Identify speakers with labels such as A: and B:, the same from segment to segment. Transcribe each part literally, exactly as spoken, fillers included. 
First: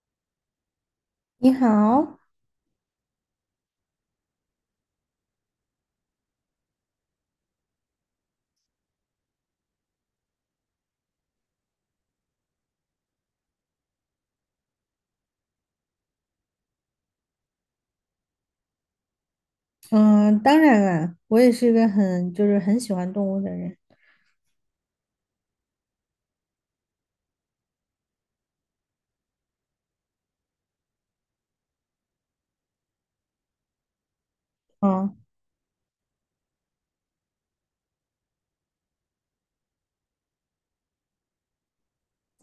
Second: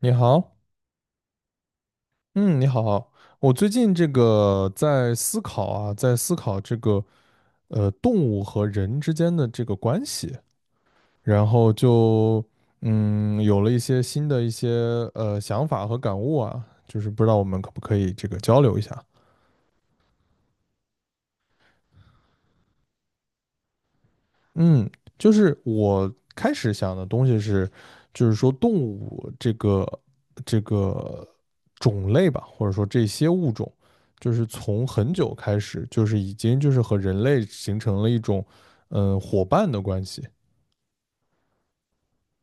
A: 你好。
B: 你好。
A: 嗯，你好。我最近这个在思考啊，在思考这个呃动物和人之间的这个关系，然后就嗯有了一些新的一些呃想法和感悟啊，就是不知道我们可不可以这个交流一下。
B: 嗯，当然了，我也是一个很就是很喜欢动物的人。
A: 嗯，就是我开始想的东西是，就是说动物这个这个种类吧，或者说这些物种，就是从很
B: 啊，
A: 久开始，就是已经就是和人类形成了一种嗯、呃伙伴的关系。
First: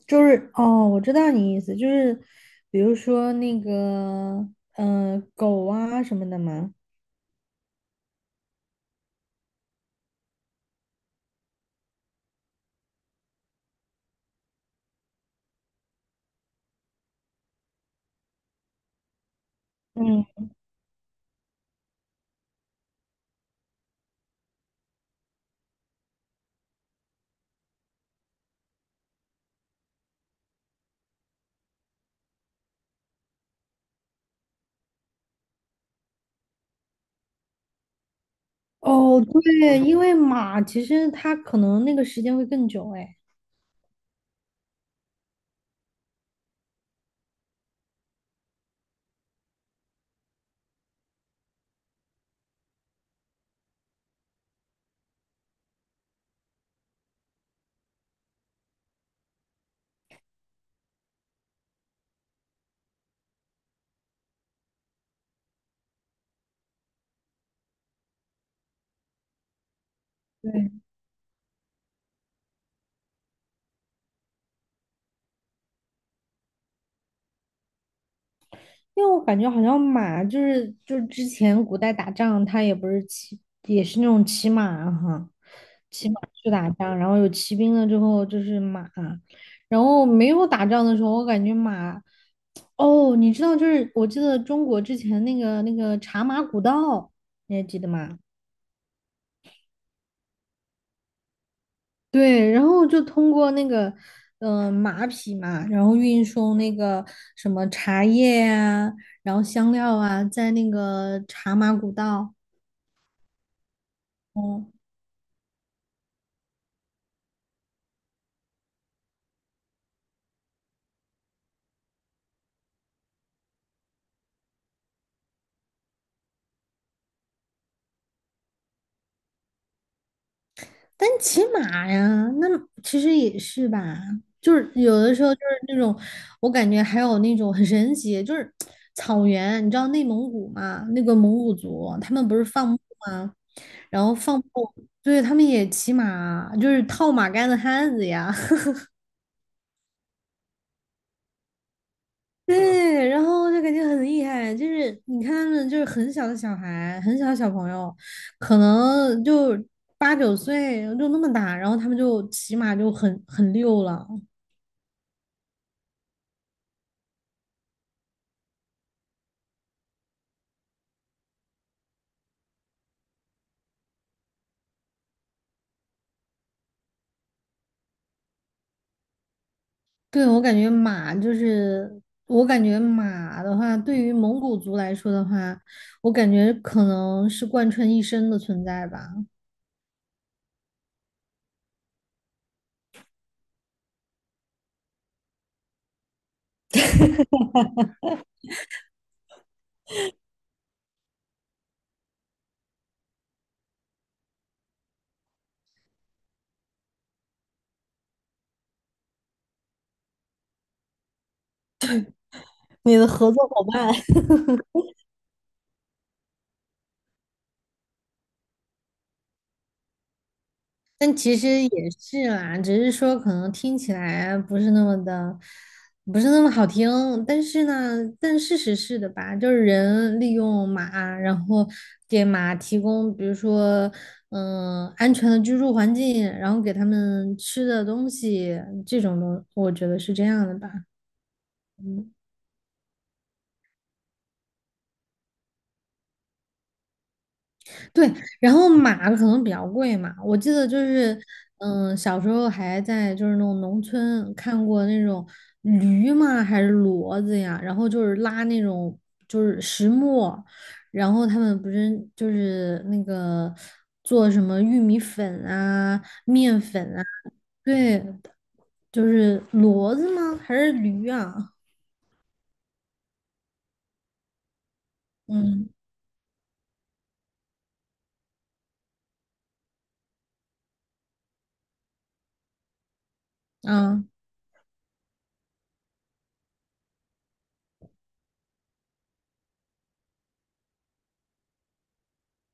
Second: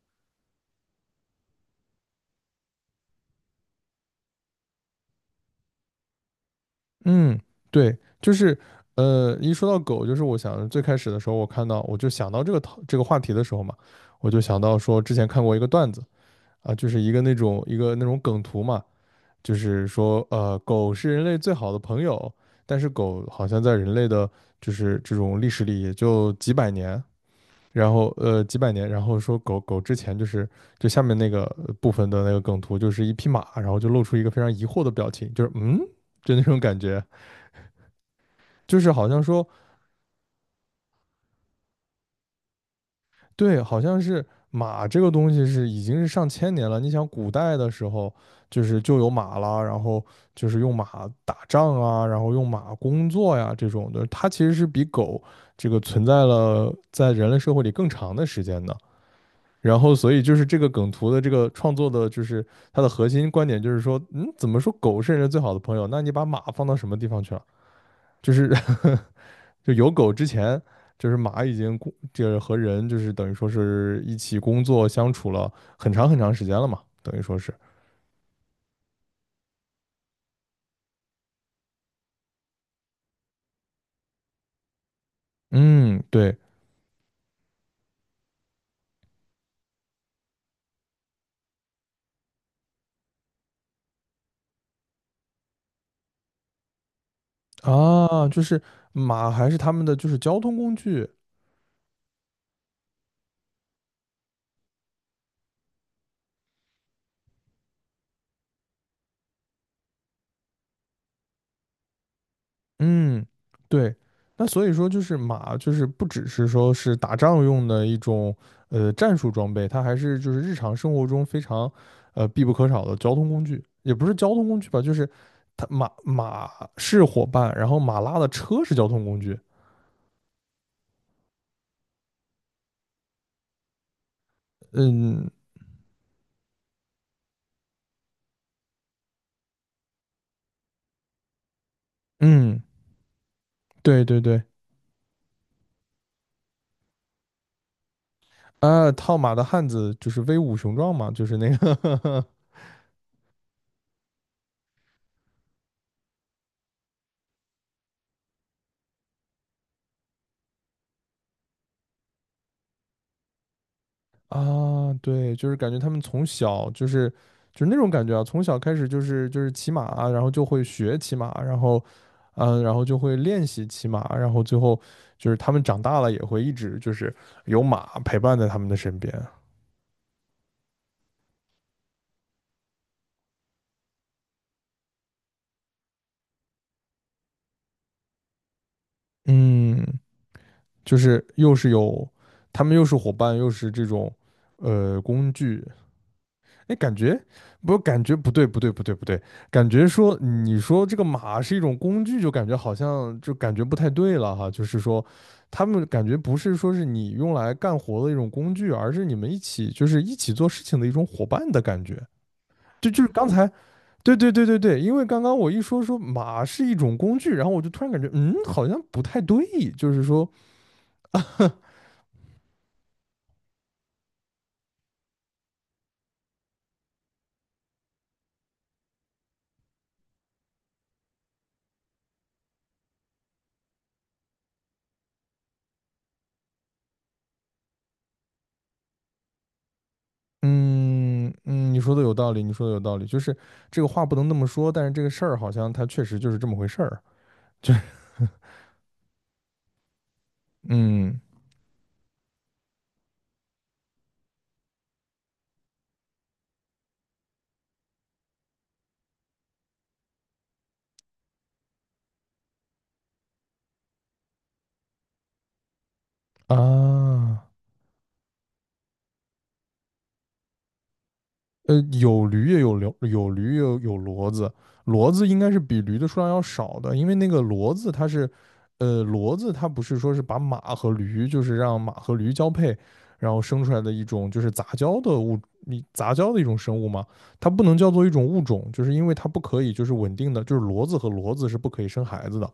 B: 就是哦，我知道你意思，就是比如说那个，嗯、狗啊什么的嘛。
A: 嗯，对，就是呃，一说到狗，就是我想最开始的时候，我看到我就想到这个讨这个话题的时候嘛，我就想到说之前看过一个段子啊，就是一个那种一个那种梗图嘛。就是说，
B: 嗯，
A: 呃，狗是人类最好的朋友，但是狗好像在人类的，就是这种历史里也就几百年，然后呃几百年，然后说狗狗之前就是就下面那个呃部分的那个梗图，就是一匹马，然后就露出一个非常疑惑的表情，就是嗯，就那种感觉，就是好像
B: 哦，
A: 说，
B: 对，因为马其实它可能那个时间会更久，哎，
A: 对，好像是马这个东西是已经是上千年了。你想，古代的时候就是就有马啦，然后就是用马打仗啊，然后用马工作呀这种的，它其实是比狗这个存在了在人类社会里更长的时间的。然后，所以就是这个梗图的这个创作的，就是它的核心观点就是说，嗯，怎么说狗是人类最好的朋友？那你把马放到什么地方去了？就是 就有狗之前，
B: 对。
A: 就是马已经工，就是和人就是等于说是一起工作相处了很长很长时间了嘛，等于说是，
B: 因为我感觉好像马就是就是之前古代打仗，它也不是骑，也是那种骑马哈，
A: 嗯，
B: 骑马
A: 对
B: 去打仗，然后有骑兵了之后就是马。然后没有打仗的时候，我感觉马，哦，你知道就是我记得中国之前那个那个茶马古道，你还记得吗？
A: 啊，就是马还是他们的就是交通工具。
B: 对，然后就通过那个，嗯马匹嘛，然后运送那个什么茶叶啊，然后香料啊，在那个茶马古道。
A: 嗯，对，那
B: 哦，
A: 所以说就是马就是不只是说是打仗用的一种呃战术装备，它还是就是日常生活中非常呃必不可少的交通工具，也不是交通工具吧，就是它马马是伙伴，然后马拉的车是交通工具。
B: 但骑马呀，那其实也是吧，就是有的时
A: 嗯
B: 候就是那种，我感觉还有那种很神奇，就是草原。你知道内蒙古嘛？那个蒙古族他们不是
A: 嗯，
B: 放牧吗？
A: 对
B: 然后
A: 对
B: 放
A: 对，
B: 牧，对，他们也骑马，就是套马杆的汉子呀。
A: 啊，套马的汉子就是威武雄壮嘛，就是那个
B: 对，然后就感觉很厉害，就是你看他们就是很小的小孩，很小的小朋友，可能就八九岁就那么大，然后他们就骑马就很很溜了。
A: 啊，对，就是感觉他们从小就是就是那种感觉啊，从小开始就是就是骑马啊，然后就会学骑马，然后嗯，然后就会练习骑马，然后最后就是他们长大了也会一直就是有马陪伴在他们的身边。
B: 对，我感觉马就是，我感觉马的话，对于蒙古族来说的话，我感觉可能是贯穿一生的存在吧。
A: 嗯，就是又是有他们又是伙伴，又是这种呃工具，哎，感觉不，感觉不对，不对，不对，不对。感觉说你说这个马是一种工具，就感觉好像就感觉不太对了哈。就是说，他们感觉不是说是你用来干活的一种工具，而是你们一起就是一起做事情的一种伙伴的感觉。就
B: 你
A: 就
B: 的
A: 是刚
B: 合作
A: 才，
B: 伙伴。
A: 对对对对对，因为刚刚我一说说马是一种工具，然后我就突然感觉嗯，好像不太对，就是说。
B: 但 其实也是啦，只是说可能听起来不是那么的，不是那么好听。但是呢，但事实是的吧，就是人利用马，然后给马提供，比如说，嗯、安全的居住环境，然后给他们吃的东西，这种东，我觉得是这样的吧。
A: 嗯嗯，你说的
B: 嗯
A: 有道理，你说的有道理，就是这个话不能那么说，但是这个事儿好像它确实就是这么回事儿。
B: 对，然后马可能比较贵嘛，我记得就是，
A: 嗯
B: 嗯，小时候还在就是那种农村看过那种驴嘛，还是骡子呀，然后就是拉那种就是石磨，然后他们不是就是那个做什么玉米粉啊、面粉啊。
A: 啊，
B: 对，就是骡子吗？还是驴啊？
A: 呃，有驴也有驴，有驴也有有骡子。骡子应该是
B: 嗯
A: 比驴的数量要少的，因为那个骡子它是，呃，骡子它不是说是把马和驴，就是让马和驴交配，然后生出来的一
B: 啊，
A: 种就是杂交的物，你杂交的一种生物嘛，它不能叫做一种物种，就是因为它不可以就是稳定的，就是骡子和骡子是不可以生孩子的。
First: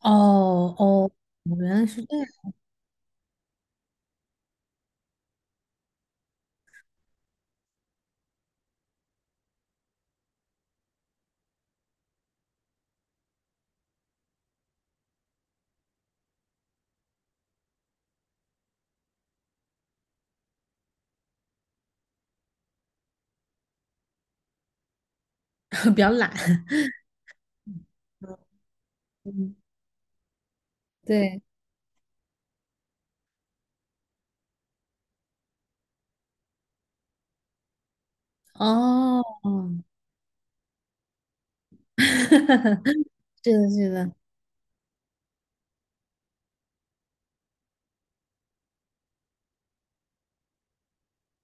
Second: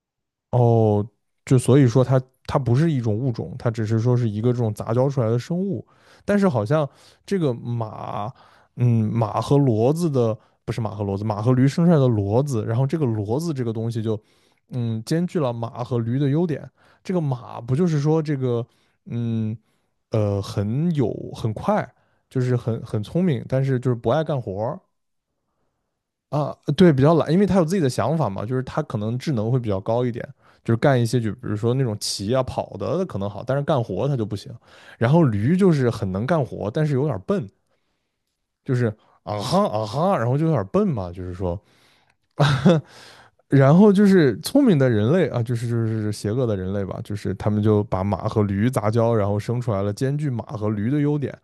B: 哦
A: 哦，
B: 哦，
A: 就
B: 原
A: 所以
B: 来
A: 说
B: 是这
A: 它
B: 样。
A: 它不是一种物种，它只是说是一个这种杂交出来的生物。但是好像这个马，嗯，马和骡子的不是马和骡子，马和驴生出来的骡子，然后这个骡子这个东西就，嗯，兼具了马和驴的优点。这个马不就是说这个，嗯，呃，很有很快，就是很很聪明，但是就是不爱干活儿。
B: 比较懒。
A: 啊，对，比较懒，因为他有自己的想法嘛，就是他可能 智能
B: 嗯，
A: 会比较高一点，就是干一些就比
B: 对。
A: 如说那种骑啊跑的可能好，但是干活他就不行。然后驴就是很能干活，但是有点笨，就是啊
B: 哦，
A: 哈啊哈，然后就有点笨嘛，就是说。
B: 是的，
A: 然
B: 是
A: 后就
B: 的。
A: 是聪明的人类啊，就是就是邪恶的人类吧，就是他们就把马和驴杂交，然后生出来了兼具马和驴的优点，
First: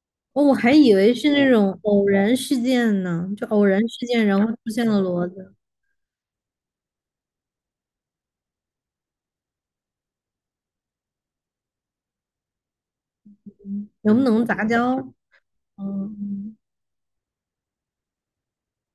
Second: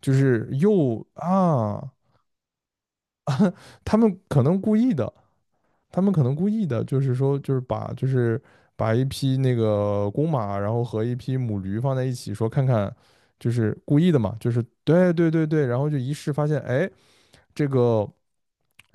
A: 就
B: 哦，
A: 是
B: 我还以
A: 又
B: 为是那种
A: 啊，
B: 偶然事件呢，就偶然
A: 他
B: 事
A: 们
B: 件，然
A: 可
B: 后
A: 能
B: 出
A: 故
B: 现
A: 意
B: 了
A: 的，
B: 骡子，
A: 他们可能故意的，就是说，就是把就是把一匹那个公马，然后和一匹母驴放在一起，说看看，就是故意
B: 能
A: 的
B: 不
A: 嘛，
B: 能
A: 就是
B: 杂交？
A: 对对对对，然后就一试发
B: 嗯，
A: 现，哎，这个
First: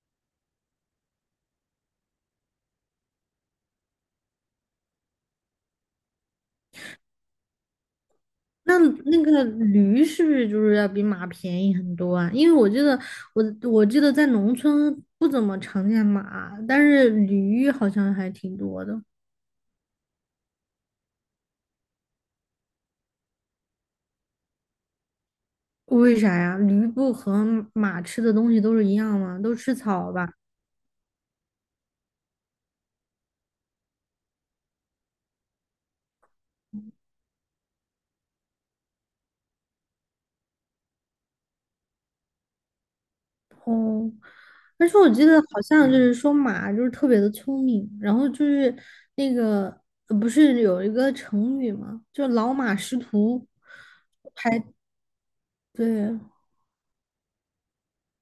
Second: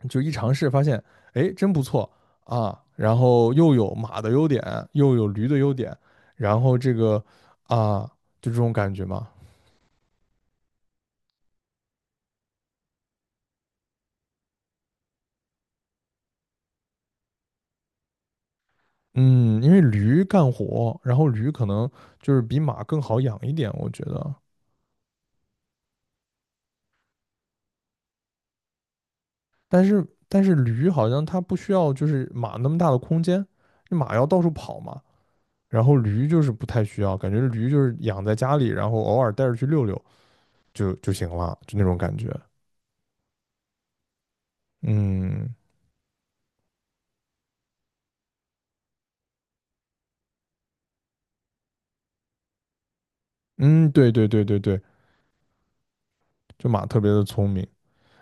A: 就一尝试发现，哎，真不错啊，然后又有马的优点，又有驴的优点，然后这个啊，就这种
B: 那
A: 感觉
B: 那
A: 嘛。
B: 个驴是不是就是要比马便宜很多啊？因为我记得我我记得在农村不怎么常见马，但是驴好像还挺多的。
A: 嗯，因为驴干活，然后驴可能就是比马更好养一点，我觉得。
B: 为啥呀？驴不和马吃的东西都是一样吗？都吃
A: 但是
B: 草吧？
A: 但是驴好像它不需要就是马那么大的空间，马要到处跑嘛，然后驴就是不太需要，感觉驴就是养在家里，然后偶尔带着去溜溜就就行了，就那种感觉。
B: 哦，而且我记得
A: 嗯
B: 好像就是说马就是特别的聪明，然后就是那个呃不是有一个成语吗？就老马识途，
A: 嗯，对对对
B: 还
A: 对对，
B: 对。
A: 就马特别的聪明。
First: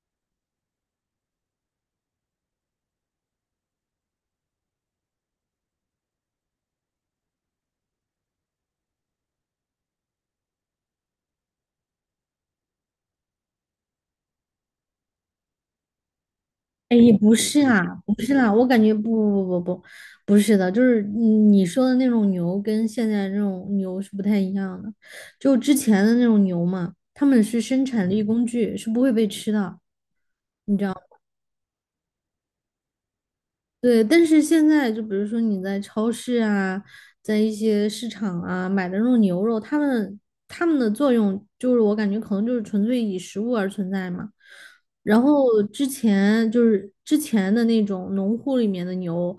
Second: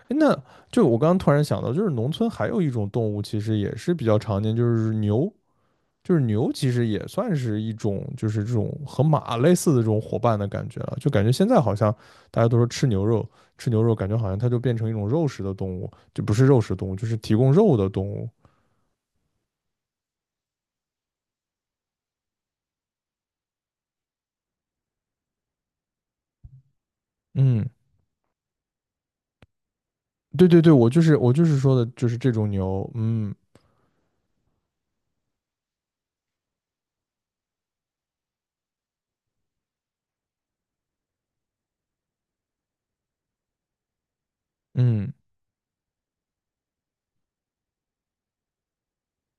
A: 诶那就我刚刚突然想到，就是农村还有一种动物，其实也是比较常见，就是牛。就是牛其实也算是一种，就是这种和马类似的这种伙伴的感觉了。就感觉现在好像大家都说吃牛肉，吃牛肉感觉好像它就变成一种肉食的动物，就不是肉食动物，
B: 哎
A: 就
B: 也
A: 是提
B: 不
A: 供
B: 是
A: 肉的
B: 啊，
A: 动
B: 不
A: 物。
B: 是啦，我感觉不不不不不不是的，就是你说的那种牛跟现在这种牛是不太一样的，就之前的那种牛嘛，他们是
A: 嗯，
B: 生产力工具，是不会被吃的。
A: 对对对，我就是我就是说的，就是这种牛。嗯
B: 对，但是现在就比如说你在超市啊，在一些市场啊买的那种牛肉，它们它们的作用就是我感觉可能就是纯粹以食物而存在嘛。
A: 嗯，
B: 然后之前就是之前的那种农户里面的牛，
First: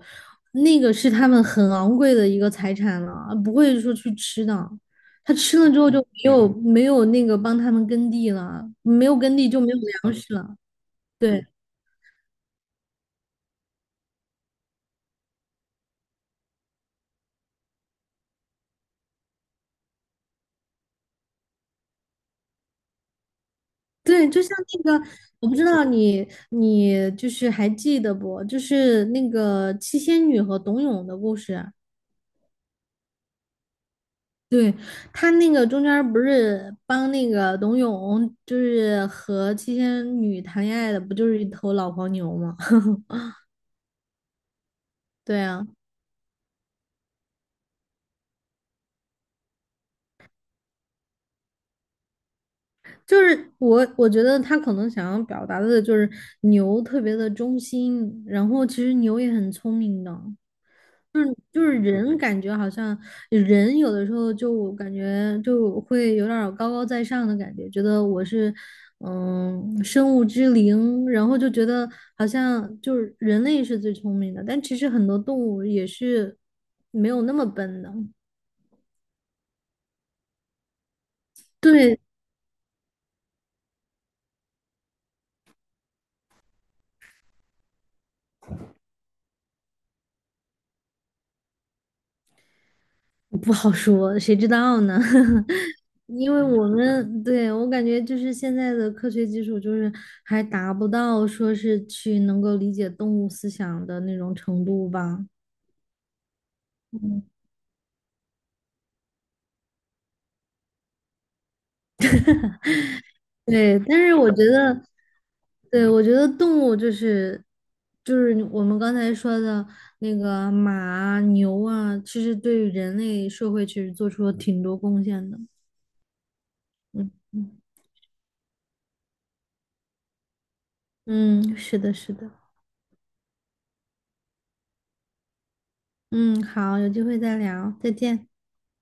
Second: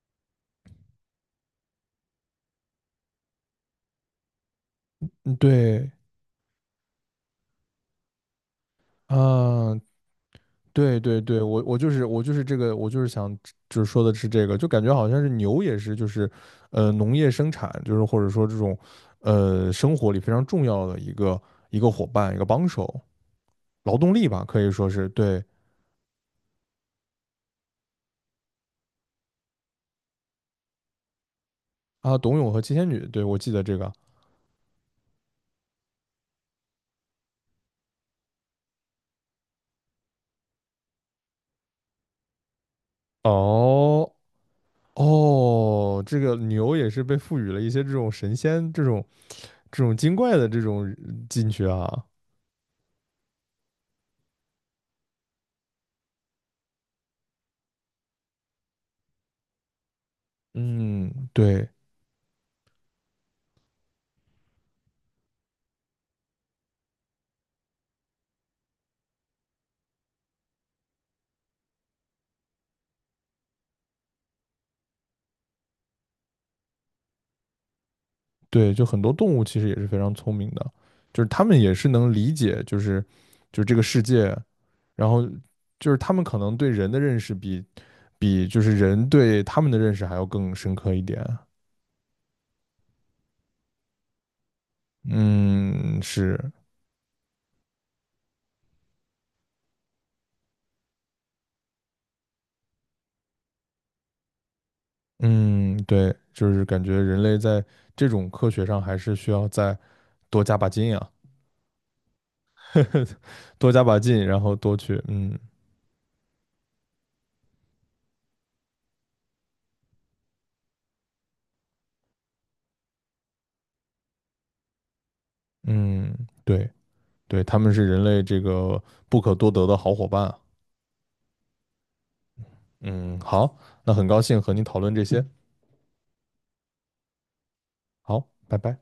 B: 那个是他们很昂贵的一个财产了，不会说去吃的。
A: 嗯
B: 他吃了之后
A: 对
B: 就没有没有那个帮他们耕地了，没有耕地就没有
A: 啊，
B: 粮食了。
A: 对对对，
B: 对。
A: 我我就是我就是这个，我就是想就是说的是这个，就感觉好像是牛也是就是，呃，农业生产就是或者说这种，呃，生活里非常重要的一个一个伙伴一个帮手，劳动力
B: 对，就
A: 吧，
B: 像
A: 可以说
B: 那个，
A: 是。对
B: 我不知道你你就是还记得不？就是那个七仙女和董永的故事。
A: 啊，董永和七仙女，对，我记得这个。
B: 对，他那个中间儿不是帮那个董永，就是和七仙女谈恋爱的，不就是一头老黄牛吗？
A: 哦
B: 对啊，
A: 哦，这个牛也是被赋予了一些这种神仙这种这种精怪的这种呃进去啊。
B: 就是我，我觉得他可能想要表达的就是牛特别的忠心，然后其实牛也很聪明的。就
A: 嗯，
B: 是就
A: 对，
B: 是人感觉好像人有的时候就感觉就会有点儿高高在上的感觉，觉得我是嗯生物之灵，然后就觉得好像就是人类是最聪明的，但其实很多动物也是没有那么笨的。
A: 对，就很多动物其实也是非常聪明的，就是它们也是
B: 对，
A: 能理解，就是就是这个世界，然后就是它们可能对人的认识比比就是人对它们的认识还要更深刻一点。
B: 不好说，谁知道呢？
A: 嗯，
B: 因为
A: 是，
B: 我们对我感觉就是现在的科学技术，就是还达不到说是去能够理解动物思想的那种程度吧。
A: 嗯，对，就是感觉人
B: 嗯，
A: 类在这种科学上还是需要再多加把劲啊。多
B: 对，
A: 加
B: 但
A: 把
B: 是
A: 劲，
B: 我
A: 然
B: 觉
A: 后多
B: 得，
A: 去，嗯
B: 对，我觉得动物就是就是我们刚才说的那个马啊、牛啊，其实对于人类社会其实做出了挺多贡献的。
A: 嗯，对
B: 嗯
A: 对，
B: 嗯，
A: 他们是人类这个不可多得的好伙伴啊。
B: 嗯，是的，是的。
A: 嗯，好，那很高兴和你讨论这些。
B: 嗯，好，有机会再聊，再见。
A: 好，拜拜。